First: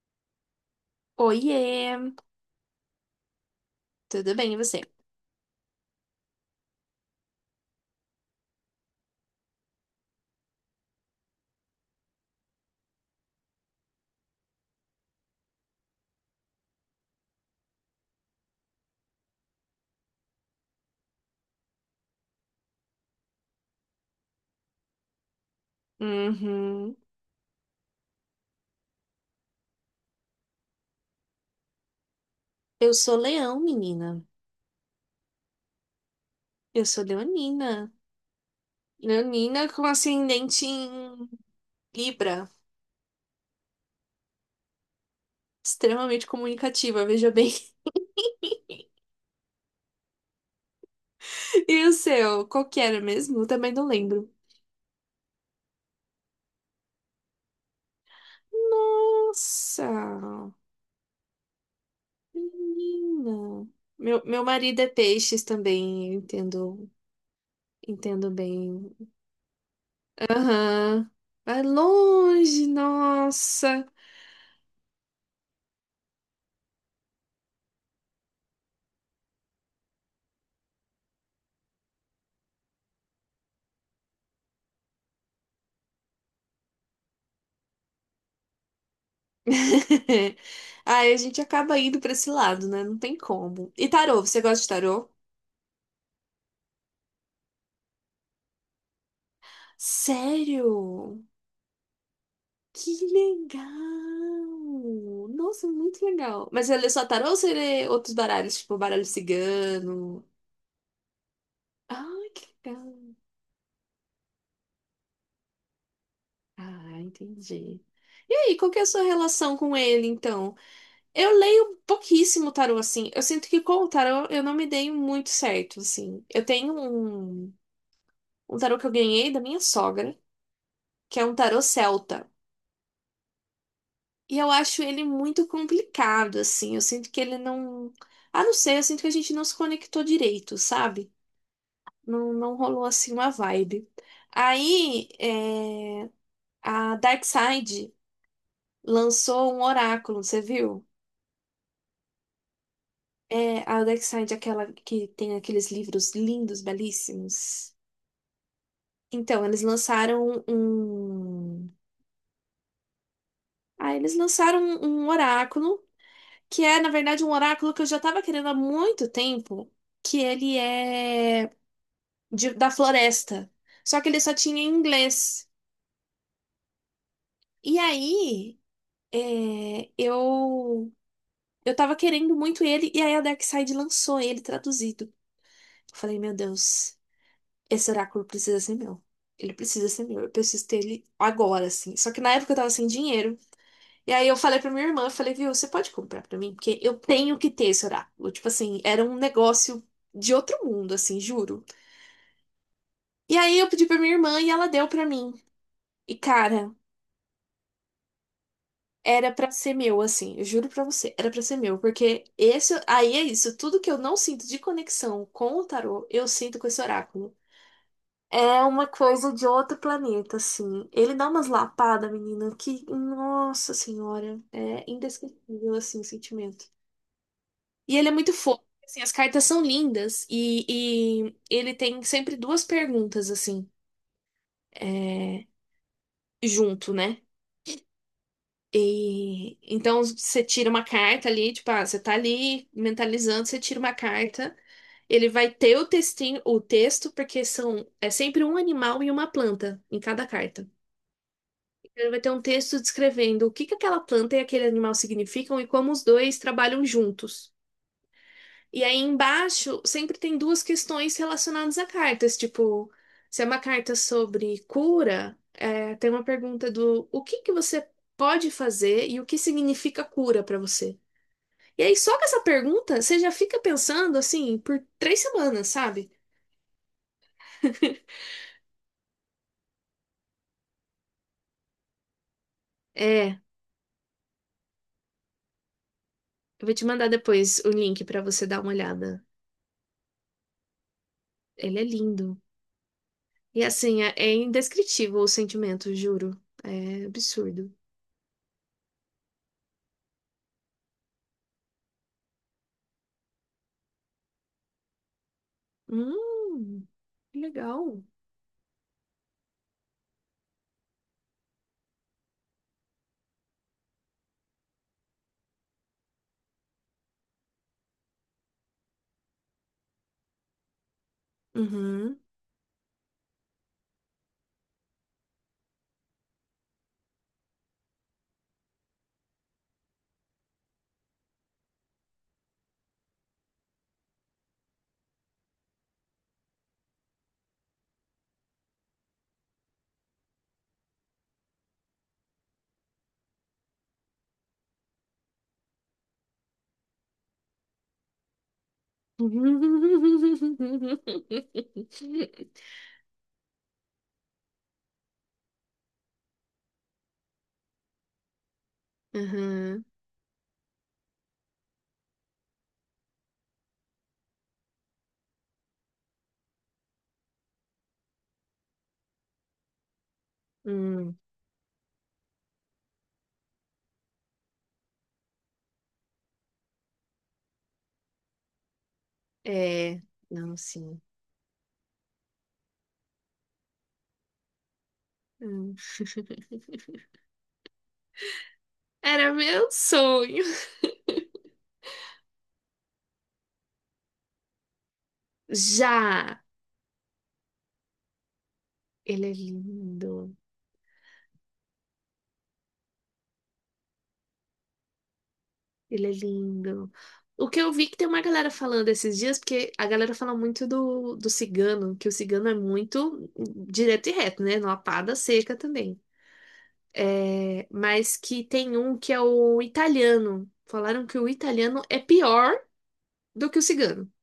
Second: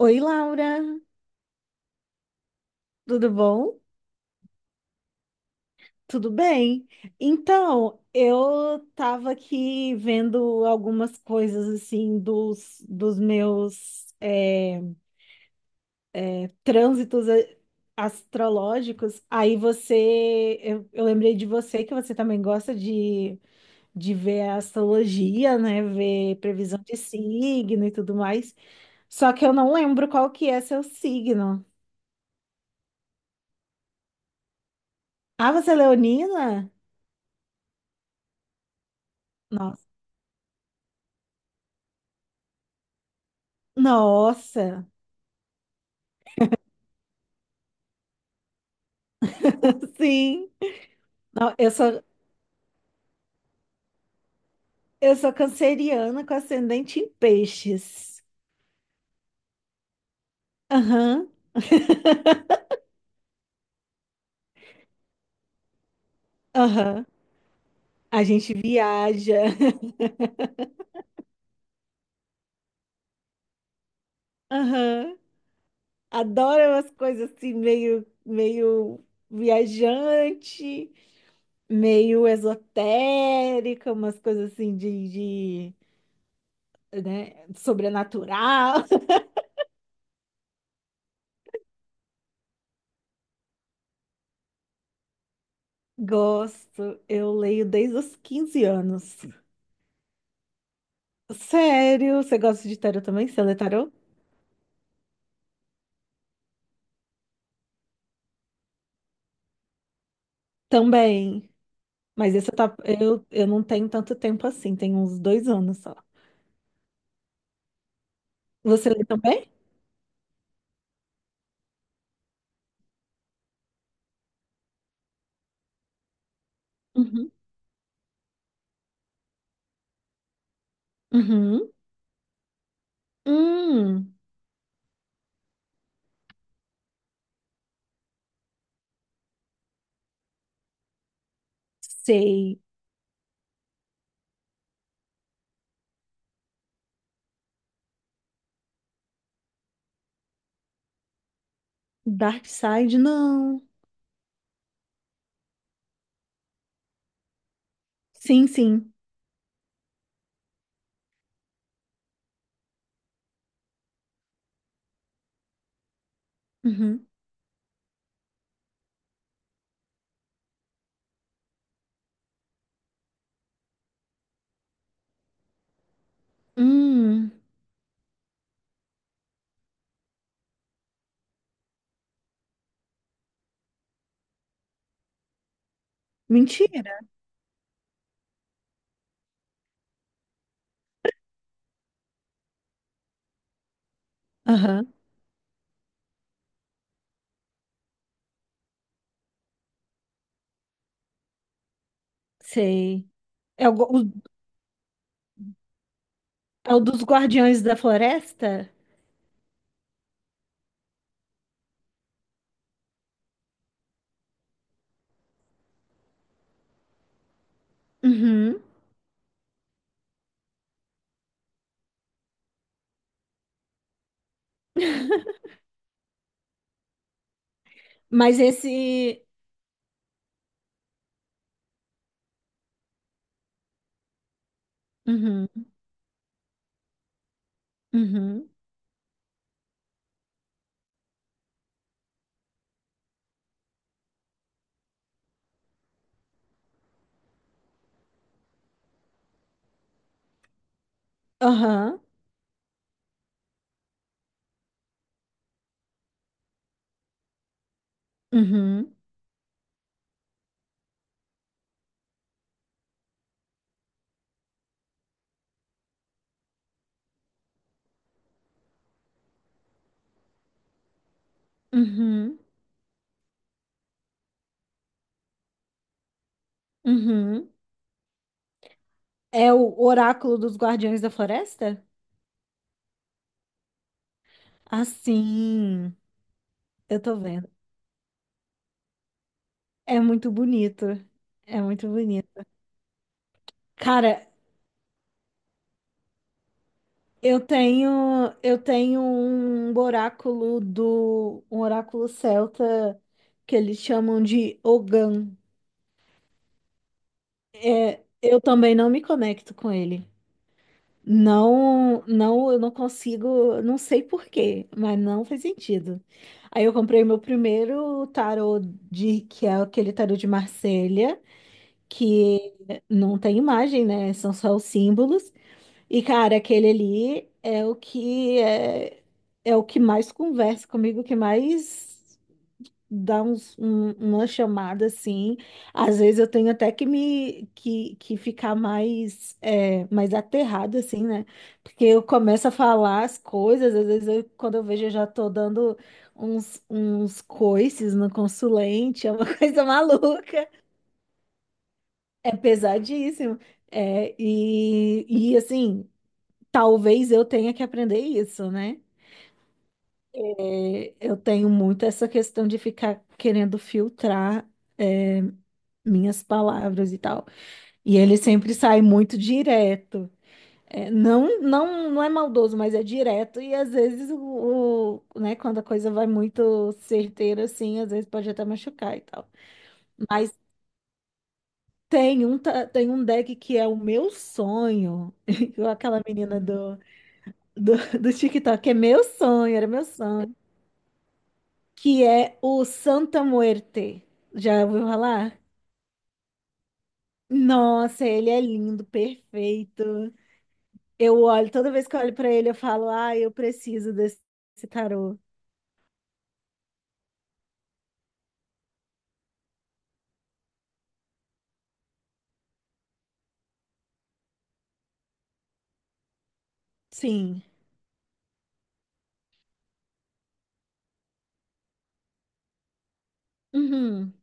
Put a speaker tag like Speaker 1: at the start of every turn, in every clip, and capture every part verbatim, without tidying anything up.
Speaker 1: Oi, Laura,
Speaker 2: Oiê,
Speaker 1: tudo bom?
Speaker 2: tudo bem e você?
Speaker 1: Tudo bem? Então, eu estava aqui vendo algumas coisas assim dos, dos meus é, trânsitos a- astrológicos. Aí você, eu, eu lembrei de você que você também gosta de, de ver a astrologia, né? Ver previsão de
Speaker 2: Uhum.
Speaker 1: signo e tudo mais. Só que eu não lembro qual que é seu signo.
Speaker 2: Eu sou leão, menina.
Speaker 1: Ah, você é leonina?
Speaker 2: Eu sou leonina. Leonina com
Speaker 1: Nossa.
Speaker 2: ascendente em Libra.
Speaker 1: Nossa.
Speaker 2: Extremamente comunicativa, veja bem.
Speaker 1: Sim. Não, eu
Speaker 2: E o
Speaker 1: sou,
Speaker 2: seu? Qual que era mesmo? Eu também não lembro.
Speaker 1: eu sou canceriana com ascendente em peixes.
Speaker 2: Nossa,
Speaker 1: Aham,
Speaker 2: menina. Meu, meu marido é peixes também, eu entendo,
Speaker 1: aham. A
Speaker 2: entendo
Speaker 1: gente
Speaker 2: bem.
Speaker 1: viaja.
Speaker 2: Aham. Vai longe, nossa.
Speaker 1: Aham. Adoro umas coisas assim, meio, meio viajante, meio esotérica, umas coisas assim de, de, né, sobrenatural.
Speaker 2: Aí a gente acaba indo pra esse lado, né? Não tem como. E tarô, você gosta de tarô?
Speaker 1: Gosto, eu leio desde os quinze anos.
Speaker 2: Sério?
Speaker 1: Sério, você gosta de
Speaker 2: Que
Speaker 1: tarot também? Você lê tarot?
Speaker 2: legal! Nossa, muito legal. Mas ele lê só tarô ou você lê outros baralhos, tipo baralho cigano?
Speaker 1: Também.
Speaker 2: Ah,
Speaker 1: Mas
Speaker 2: que
Speaker 1: esse tá,
Speaker 2: legal.
Speaker 1: eu, eu não tenho tanto tempo assim, tem uns dois anos só.
Speaker 2: Ah, entendi. E aí, qual que é a
Speaker 1: Você
Speaker 2: sua
Speaker 1: lê também?
Speaker 2: relação com ele, então? Eu leio pouquíssimo tarô, assim. Eu sinto que com o tarô eu não me dei muito certo, assim. Eu tenho
Speaker 1: Uhum.
Speaker 2: um, um tarô que eu ganhei da minha sogra, que é um tarô
Speaker 1: Uhum.
Speaker 2: celta.
Speaker 1: Hum,
Speaker 2: E eu acho ele muito complicado, assim. Eu sinto que ele não. Ah, não sei, eu sinto que a gente não se conectou direito, sabe? Não, não
Speaker 1: sei.
Speaker 2: rolou assim uma vibe. Aí, é... a Darkside lançou um oráculo, você viu?
Speaker 1: Dark Side,
Speaker 2: É,
Speaker 1: não.
Speaker 2: a Darkside, aquela que tem aqueles livros lindos, belíssimos.
Speaker 1: Sim, sim.
Speaker 2: Então, eles lançaram um. Um, ah, eles lançaram um um oráculo que é, na
Speaker 1: Uhum.
Speaker 2: verdade, um oráculo que eu já estava querendo há muito tempo, que ele é de- da floresta. Só que ele só tinha em inglês.
Speaker 1: Hum,
Speaker 2: E aí, é, eu eu tava querendo muito ele, e aí a Darkseid lançou ele traduzido. Eu falei, meu
Speaker 1: mentira.
Speaker 2: Deus, esse oráculo precisa ser meu. Ele precisa ser meu, eu preciso ter ele agora, assim. Só que na época eu tava sem dinheiro. E aí eu falei pra minha
Speaker 1: Aham,
Speaker 2: irmã, eu falei, viu, você pode comprar pra mim? Porque eu tenho que ter esse oráculo. Tipo assim, era um negócio de outro mundo, assim, juro.
Speaker 1: sei.
Speaker 2: E aí eu
Speaker 1: É o, go-
Speaker 2: pedi pra minha
Speaker 1: o-
Speaker 2: irmã e ela deu pra mim. E cara,
Speaker 1: é o dos Guardiões da Floresta?
Speaker 2: era pra ser meu, assim, eu juro pra você, era pra ser meu, porque esse, aí é isso, tudo que eu não sinto de conexão com o tarô, eu sinto com esse oráculo. É
Speaker 1: Uhum.
Speaker 2: uma coisa de outro planeta, assim. Ele dá umas lapadas, menina, que, nossa senhora, é indescritível, assim, o sentimento. E ele é muito
Speaker 1: Mas
Speaker 2: fofo. Assim, as
Speaker 1: esse.
Speaker 2: cartas são lindas e, e ele tem sempre duas perguntas assim, é,
Speaker 1: Uhum.
Speaker 2: junto, né?
Speaker 1: Uhum.
Speaker 2: E então você tira uma carta ali, tipo, ah, você tá ali mentalizando, você tira uma carta, ele vai ter o textinho, o texto, porque são é sempre um animal e uma planta em cada carta.
Speaker 1: Aham.
Speaker 2: Então, ele vai ter um texto descrevendo o que que aquela planta e aquele animal significam e como os dois trabalham juntos. E
Speaker 1: Uhum.
Speaker 2: aí embaixo sempre tem duas questões relacionadas a cartas, tipo, se é uma carta sobre cura, é, tem uma pergunta do o que que você pode fazer e o que significa cura pra você. E aí só com
Speaker 1: Uhum.
Speaker 2: essa pergunta você já fica pensando assim por três semanas, sabe?
Speaker 1: Uhum. É o Oráculo dos Guardiões da Floresta?
Speaker 2: É, eu
Speaker 1: Ah, sim.
Speaker 2: vou te
Speaker 1: Eu
Speaker 2: mandar
Speaker 1: tô vendo.
Speaker 2: depois o link pra você dar uma olhada.
Speaker 1: É muito bonito. É
Speaker 2: Ele é
Speaker 1: muito
Speaker 2: lindo.
Speaker 1: bonito.
Speaker 2: E assim, é,
Speaker 1: Cara,
Speaker 2: é indescritível o sentimento, juro. É
Speaker 1: eu
Speaker 2: absurdo.
Speaker 1: tenho eu tenho um oráculo do um oráculo celta que eles chamam de Ogan.
Speaker 2: Hum, que legal.
Speaker 1: Eu também não me conecto com ele. Não, não, eu não consigo, não sei por quê, mas não faz sentido. Aí eu comprei meu primeiro tarô de que é aquele tarô de Marselha,
Speaker 2: Uhum.
Speaker 1: que não tem imagem, né? São só os símbolos. E, cara, aquele ali é o que é, é o que mais conversa comigo, que mais dá uns, um- uma chamada assim. Às vezes eu tenho até que me que, que ficar mais é, mais aterrada assim, né? Porque eu começo a falar as coisas, às vezes eu- quando eu vejo eu já tô dando uns, uns coices no consulente, é uma coisa
Speaker 2: Aham.
Speaker 1: maluca. É pesadíssimo. É. e, e assim. Talvez eu tenha que aprender isso, né? É, eu tenho muito essa questão de ficar querendo filtrar minhas palavras e tal. E ele sempre sai muito direto. É,
Speaker 2: Hum.
Speaker 1: não, não, não é maldoso, mas é direto. E às vezes, o, o- né, quando a coisa vai muito certeira, assim, às vezes pode até machucar e tal.
Speaker 2: É.
Speaker 1: Mas
Speaker 2: Não, sim.
Speaker 1: tem um, ta- tem um deck que é o meu sonho. Igual
Speaker 2: Hum.
Speaker 1: aquela menina do, do, do TikTok, é meu
Speaker 2: Era
Speaker 1: sonho, era
Speaker 2: meu
Speaker 1: meu sonho.
Speaker 2: sonho.
Speaker 1: Que é o Santa Muerte. Já ouviu falar?
Speaker 2: Já.
Speaker 1: Nossa, ele é lindo,
Speaker 2: Ele é
Speaker 1: perfeito.
Speaker 2: lindo.
Speaker 1: Eu olho, toda vez que eu olho pra ele, eu falo, ah, eu preciso desse desse tarô.
Speaker 2: Ele é lindo. O que eu vi que tem uma galera falando esses dias, porque a galera fala muito do, do cigano, que o cigano é muito direto e reto, né? Numa pá seca também.
Speaker 1: Sim.
Speaker 2: É, mas que tem um que é o italiano. Falaram que o italiano é pior do que o cigano,
Speaker 1: Uhum,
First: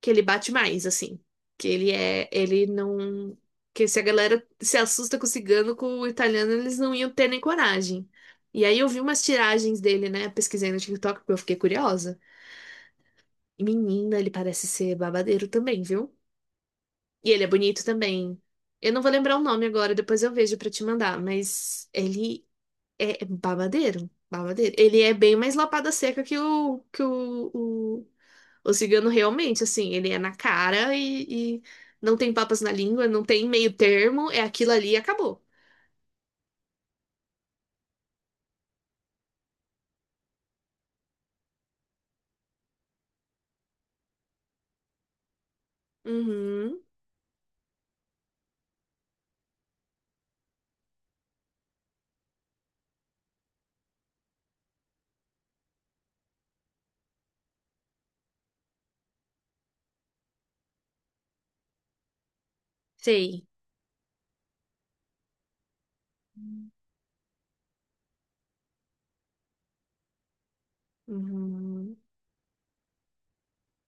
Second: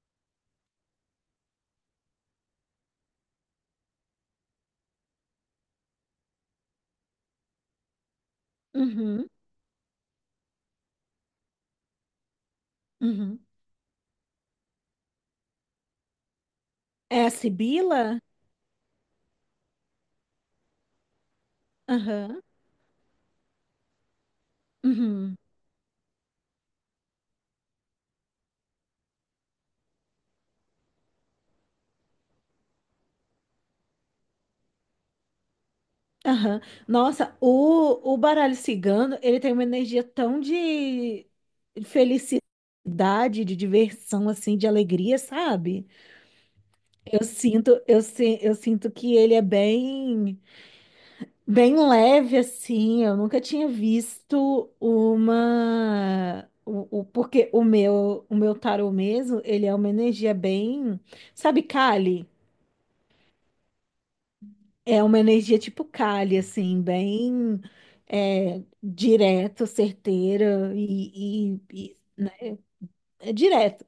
Speaker 2: que ele bate mais, assim. Que ele é. Ele não. Que se a galera se assusta com o cigano, com o italiano, eles não iam ter nem coragem. E aí eu vi umas
Speaker 1: uhum,
Speaker 2: tiragens dele, né? Pesquisei no TikTok, porque eu fiquei curiosa.
Speaker 1: uhum.
Speaker 2: E, menina, ele parece ser babadeiro também, viu?
Speaker 1: É
Speaker 2: E
Speaker 1: a
Speaker 2: ele é bonito
Speaker 1: Sibila?
Speaker 2: também. Eu não vou lembrar o nome agora, depois eu vejo pra te mandar, mas
Speaker 1: Aham,
Speaker 2: ele é é babadeiro, babadeiro. Ele é bem
Speaker 1: uhum,
Speaker 2: mais lapada seca que o que o, o, o cigano realmente, assim, ele é na cara e, e não tem papas na língua, não tem meio termo, é aquilo ali e acabou.
Speaker 1: aham. Nossa, o, o baralho cigano, ele tem uma energia tão de felicidade, de diversão, assim, de alegria, sabe?
Speaker 2: Uhum,
Speaker 1: Eu sinto, eu, si- eu sinto que ele é bem, bem leve assim. Eu nunca tinha visto uma o, o- porque o meu, o meu tarô mesmo, ele é uma energia bem, sabe, Kali?
Speaker 2: sei.
Speaker 1: É uma energia tipo Kali assim, bem é, direta, certeira e, e,
Speaker 2: Uhum.
Speaker 1: e- é direta.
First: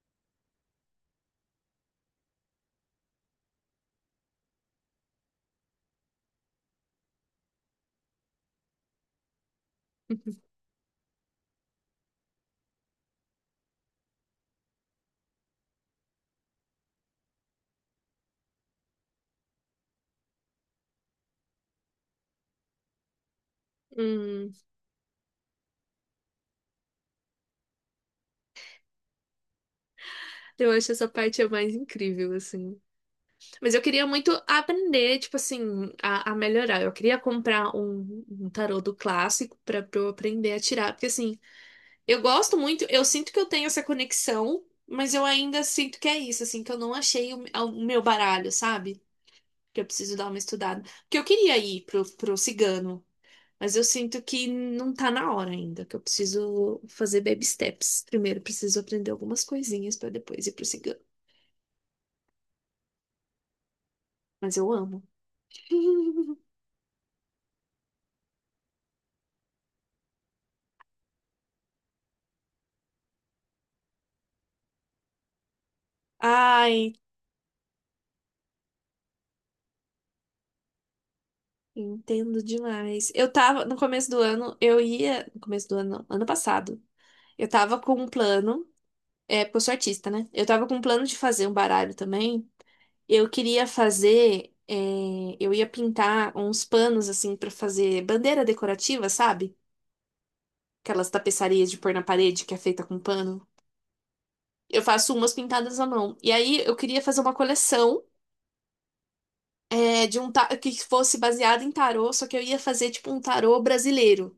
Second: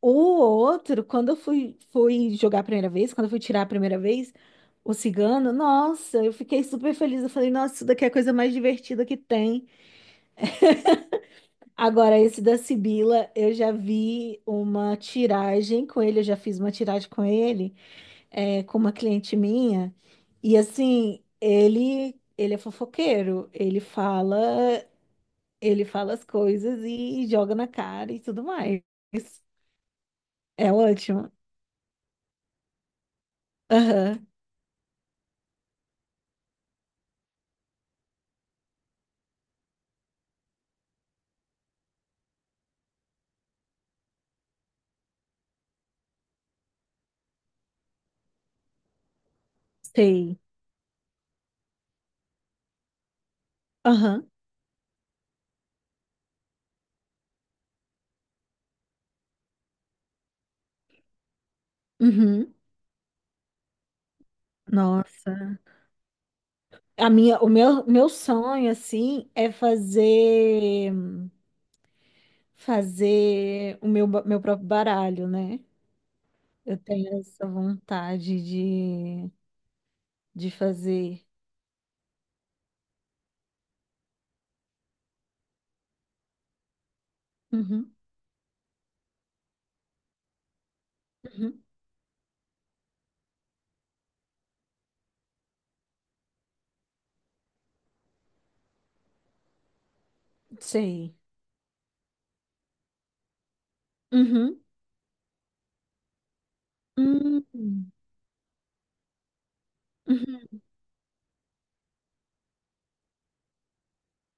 Speaker 1: O outro, quando eu fui, fui jogar a primeira vez, quando eu fui tirar a primeira vez, o cigano, nossa, eu fiquei super feliz. Eu falei, nossa, isso daqui é a coisa mais divertida que tem. Agora, esse da Sibila, eu já vi uma tiragem com ele, eu já fiz uma tiragem com ele, é, com uma cliente minha. E assim, ele, ele é fofoqueiro, ele fala,
Speaker 2: Hum,
Speaker 1: ele fala as coisas e joga na cara e tudo mais.
Speaker 2: eu
Speaker 1: É
Speaker 2: acho essa
Speaker 1: ótimo.
Speaker 2: parte a mais incrível, assim. Mas eu queria
Speaker 1: Aham,
Speaker 2: muito aprender, tipo assim, a, a melhorar. Eu queria comprar um, um tarô do clássico pra pra eu aprender a tirar, porque assim, eu gosto muito, eu sinto que eu tenho essa conexão, mas eu ainda sinto que é isso, assim, que eu não achei o, o meu baralho, sabe? Que eu preciso dar uma
Speaker 1: sei.
Speaker 2: estudada. Porque eu queria ir pro, pro cigano, mas eu sinto
Speaker 1: Aham.
Speaker 2: que não tá na hora ainda, que eu preciso fazer baby steps. Primeiro, preciso aprender algumas coisinhas pra depois ir pro cigano.
Speaker 1: Uhum.
Speaker 2: Mas eu amo.
Speaker 1: Nossa. A minha, o meu, meu sonho, assim, é fazer fazer o meu, ba- meu próprio baralho, né? Eu
Speaker 2: Ai,
Speaker 1: tenho essa vontade de, de fazer.
Speaker 2: entendo demais. Eu tava, no começo do ano, eu ia. No começo do ano, não, ano passado. Eu tava com
Speaker 1: Uhum.
Speaker 2: um plano. É, porque eu sou artista, né? Eu tava com um plano de fazer um
Speaker 1: Uhum.
Speaker 2: baralho também. Eu queria fazer. é, eu ia pintar uns panos, assim, pra fazer bandeira decorativa, sabe? Aquelas
Speaker 1: Sei.
Speaker 2: tapeçarias de pôr na parede que é feita com pano.
Speaker 1: Uhum.
Speaker 2: Eu faço umas pintadas à mão. E aí eu queria fazer uma
Speaker 1: Uhum.
Speaker 2: coleção, é, de um ta-
Speaker 1: Uhum.
Speaker 2: que fosse baseada em tarô, só que eu ia fazer tipo um tarô brasileiro.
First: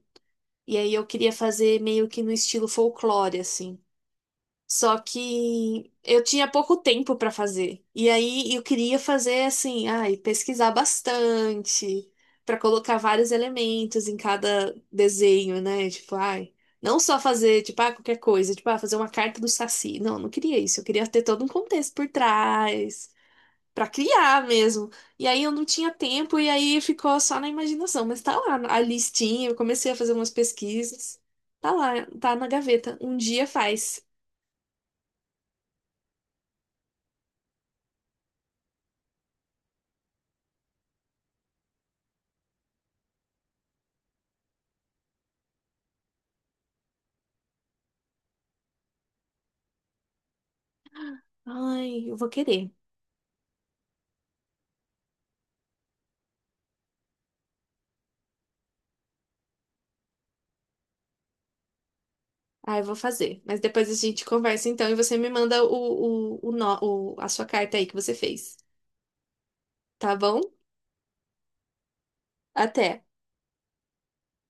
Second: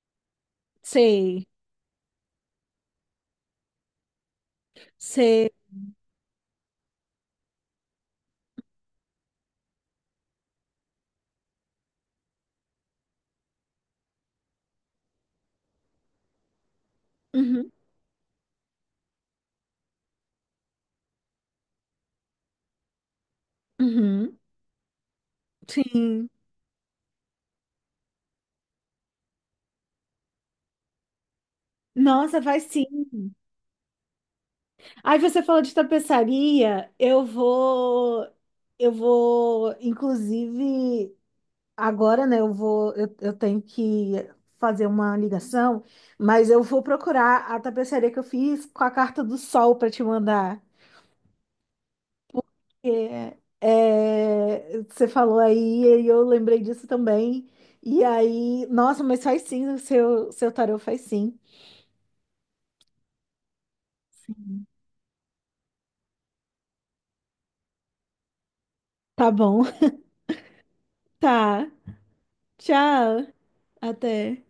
Speaker 2: E aí eu queria
Speaker 1: Sei.
Speaker 2: fazer meio que no estilo folclore, assim. Só
Speaker 1: Sei.
Speaker 2: que eu tinha pouco tempo para fazer. E aí eu queria fazer assim, ai, pesquisar bastante, para colocar vários elementos em cada desenho, né? Tipo, ai, não só fazer,
Speaker 1: Uhum.
Speaker 2: tipo, ah, qualquer coisa, tipo, ah, fazer uma carta do Saci. Não, eu não queria isso. Eu queria ter todo um contexto por trás, para
Speaker 1: Uhum.
Speaker 2: criar mesmo. E aí eu não tinha
Speaker 1: Sim.
Speaker 2: tempo e aí ficou só na imaginação, mas tá lá a listinha, eu comecei a fazer umas pesquisas. Tá lá, tá
Speaker 1: Nossa,
Speaker 2: na
Speaker 1: vai sim.
Speaker 2: gaveta. Um dia faz.
Speaker 1: Aí você falou de tapeçaria, eu vou, eu vou, inclusive. Agora, né, eu vou, eu, eu tenho que fazer uma ligação, mas eu vou procurar a tapeçaria que eu fiz com a carta do sol para te mandar.
Speaker 2: Ai, eu vou querer.
Speaker 1: É, é, você falou aí e eu lembrei disso também. E aí, nossa, mas faz sim, o seu, seu tarô faz sim.
Speaker 2: Ah, eu vou fazer. Mas depois a gente conversa então e você me manda o, o, o, nó- o- a sua carta aí que você fez.
Speaker 1: Tá bom,
Speaker 2: Tá bom?
Speaker 1: tá.
Speaker 2: Até.
Speaker 1: Tchau, até.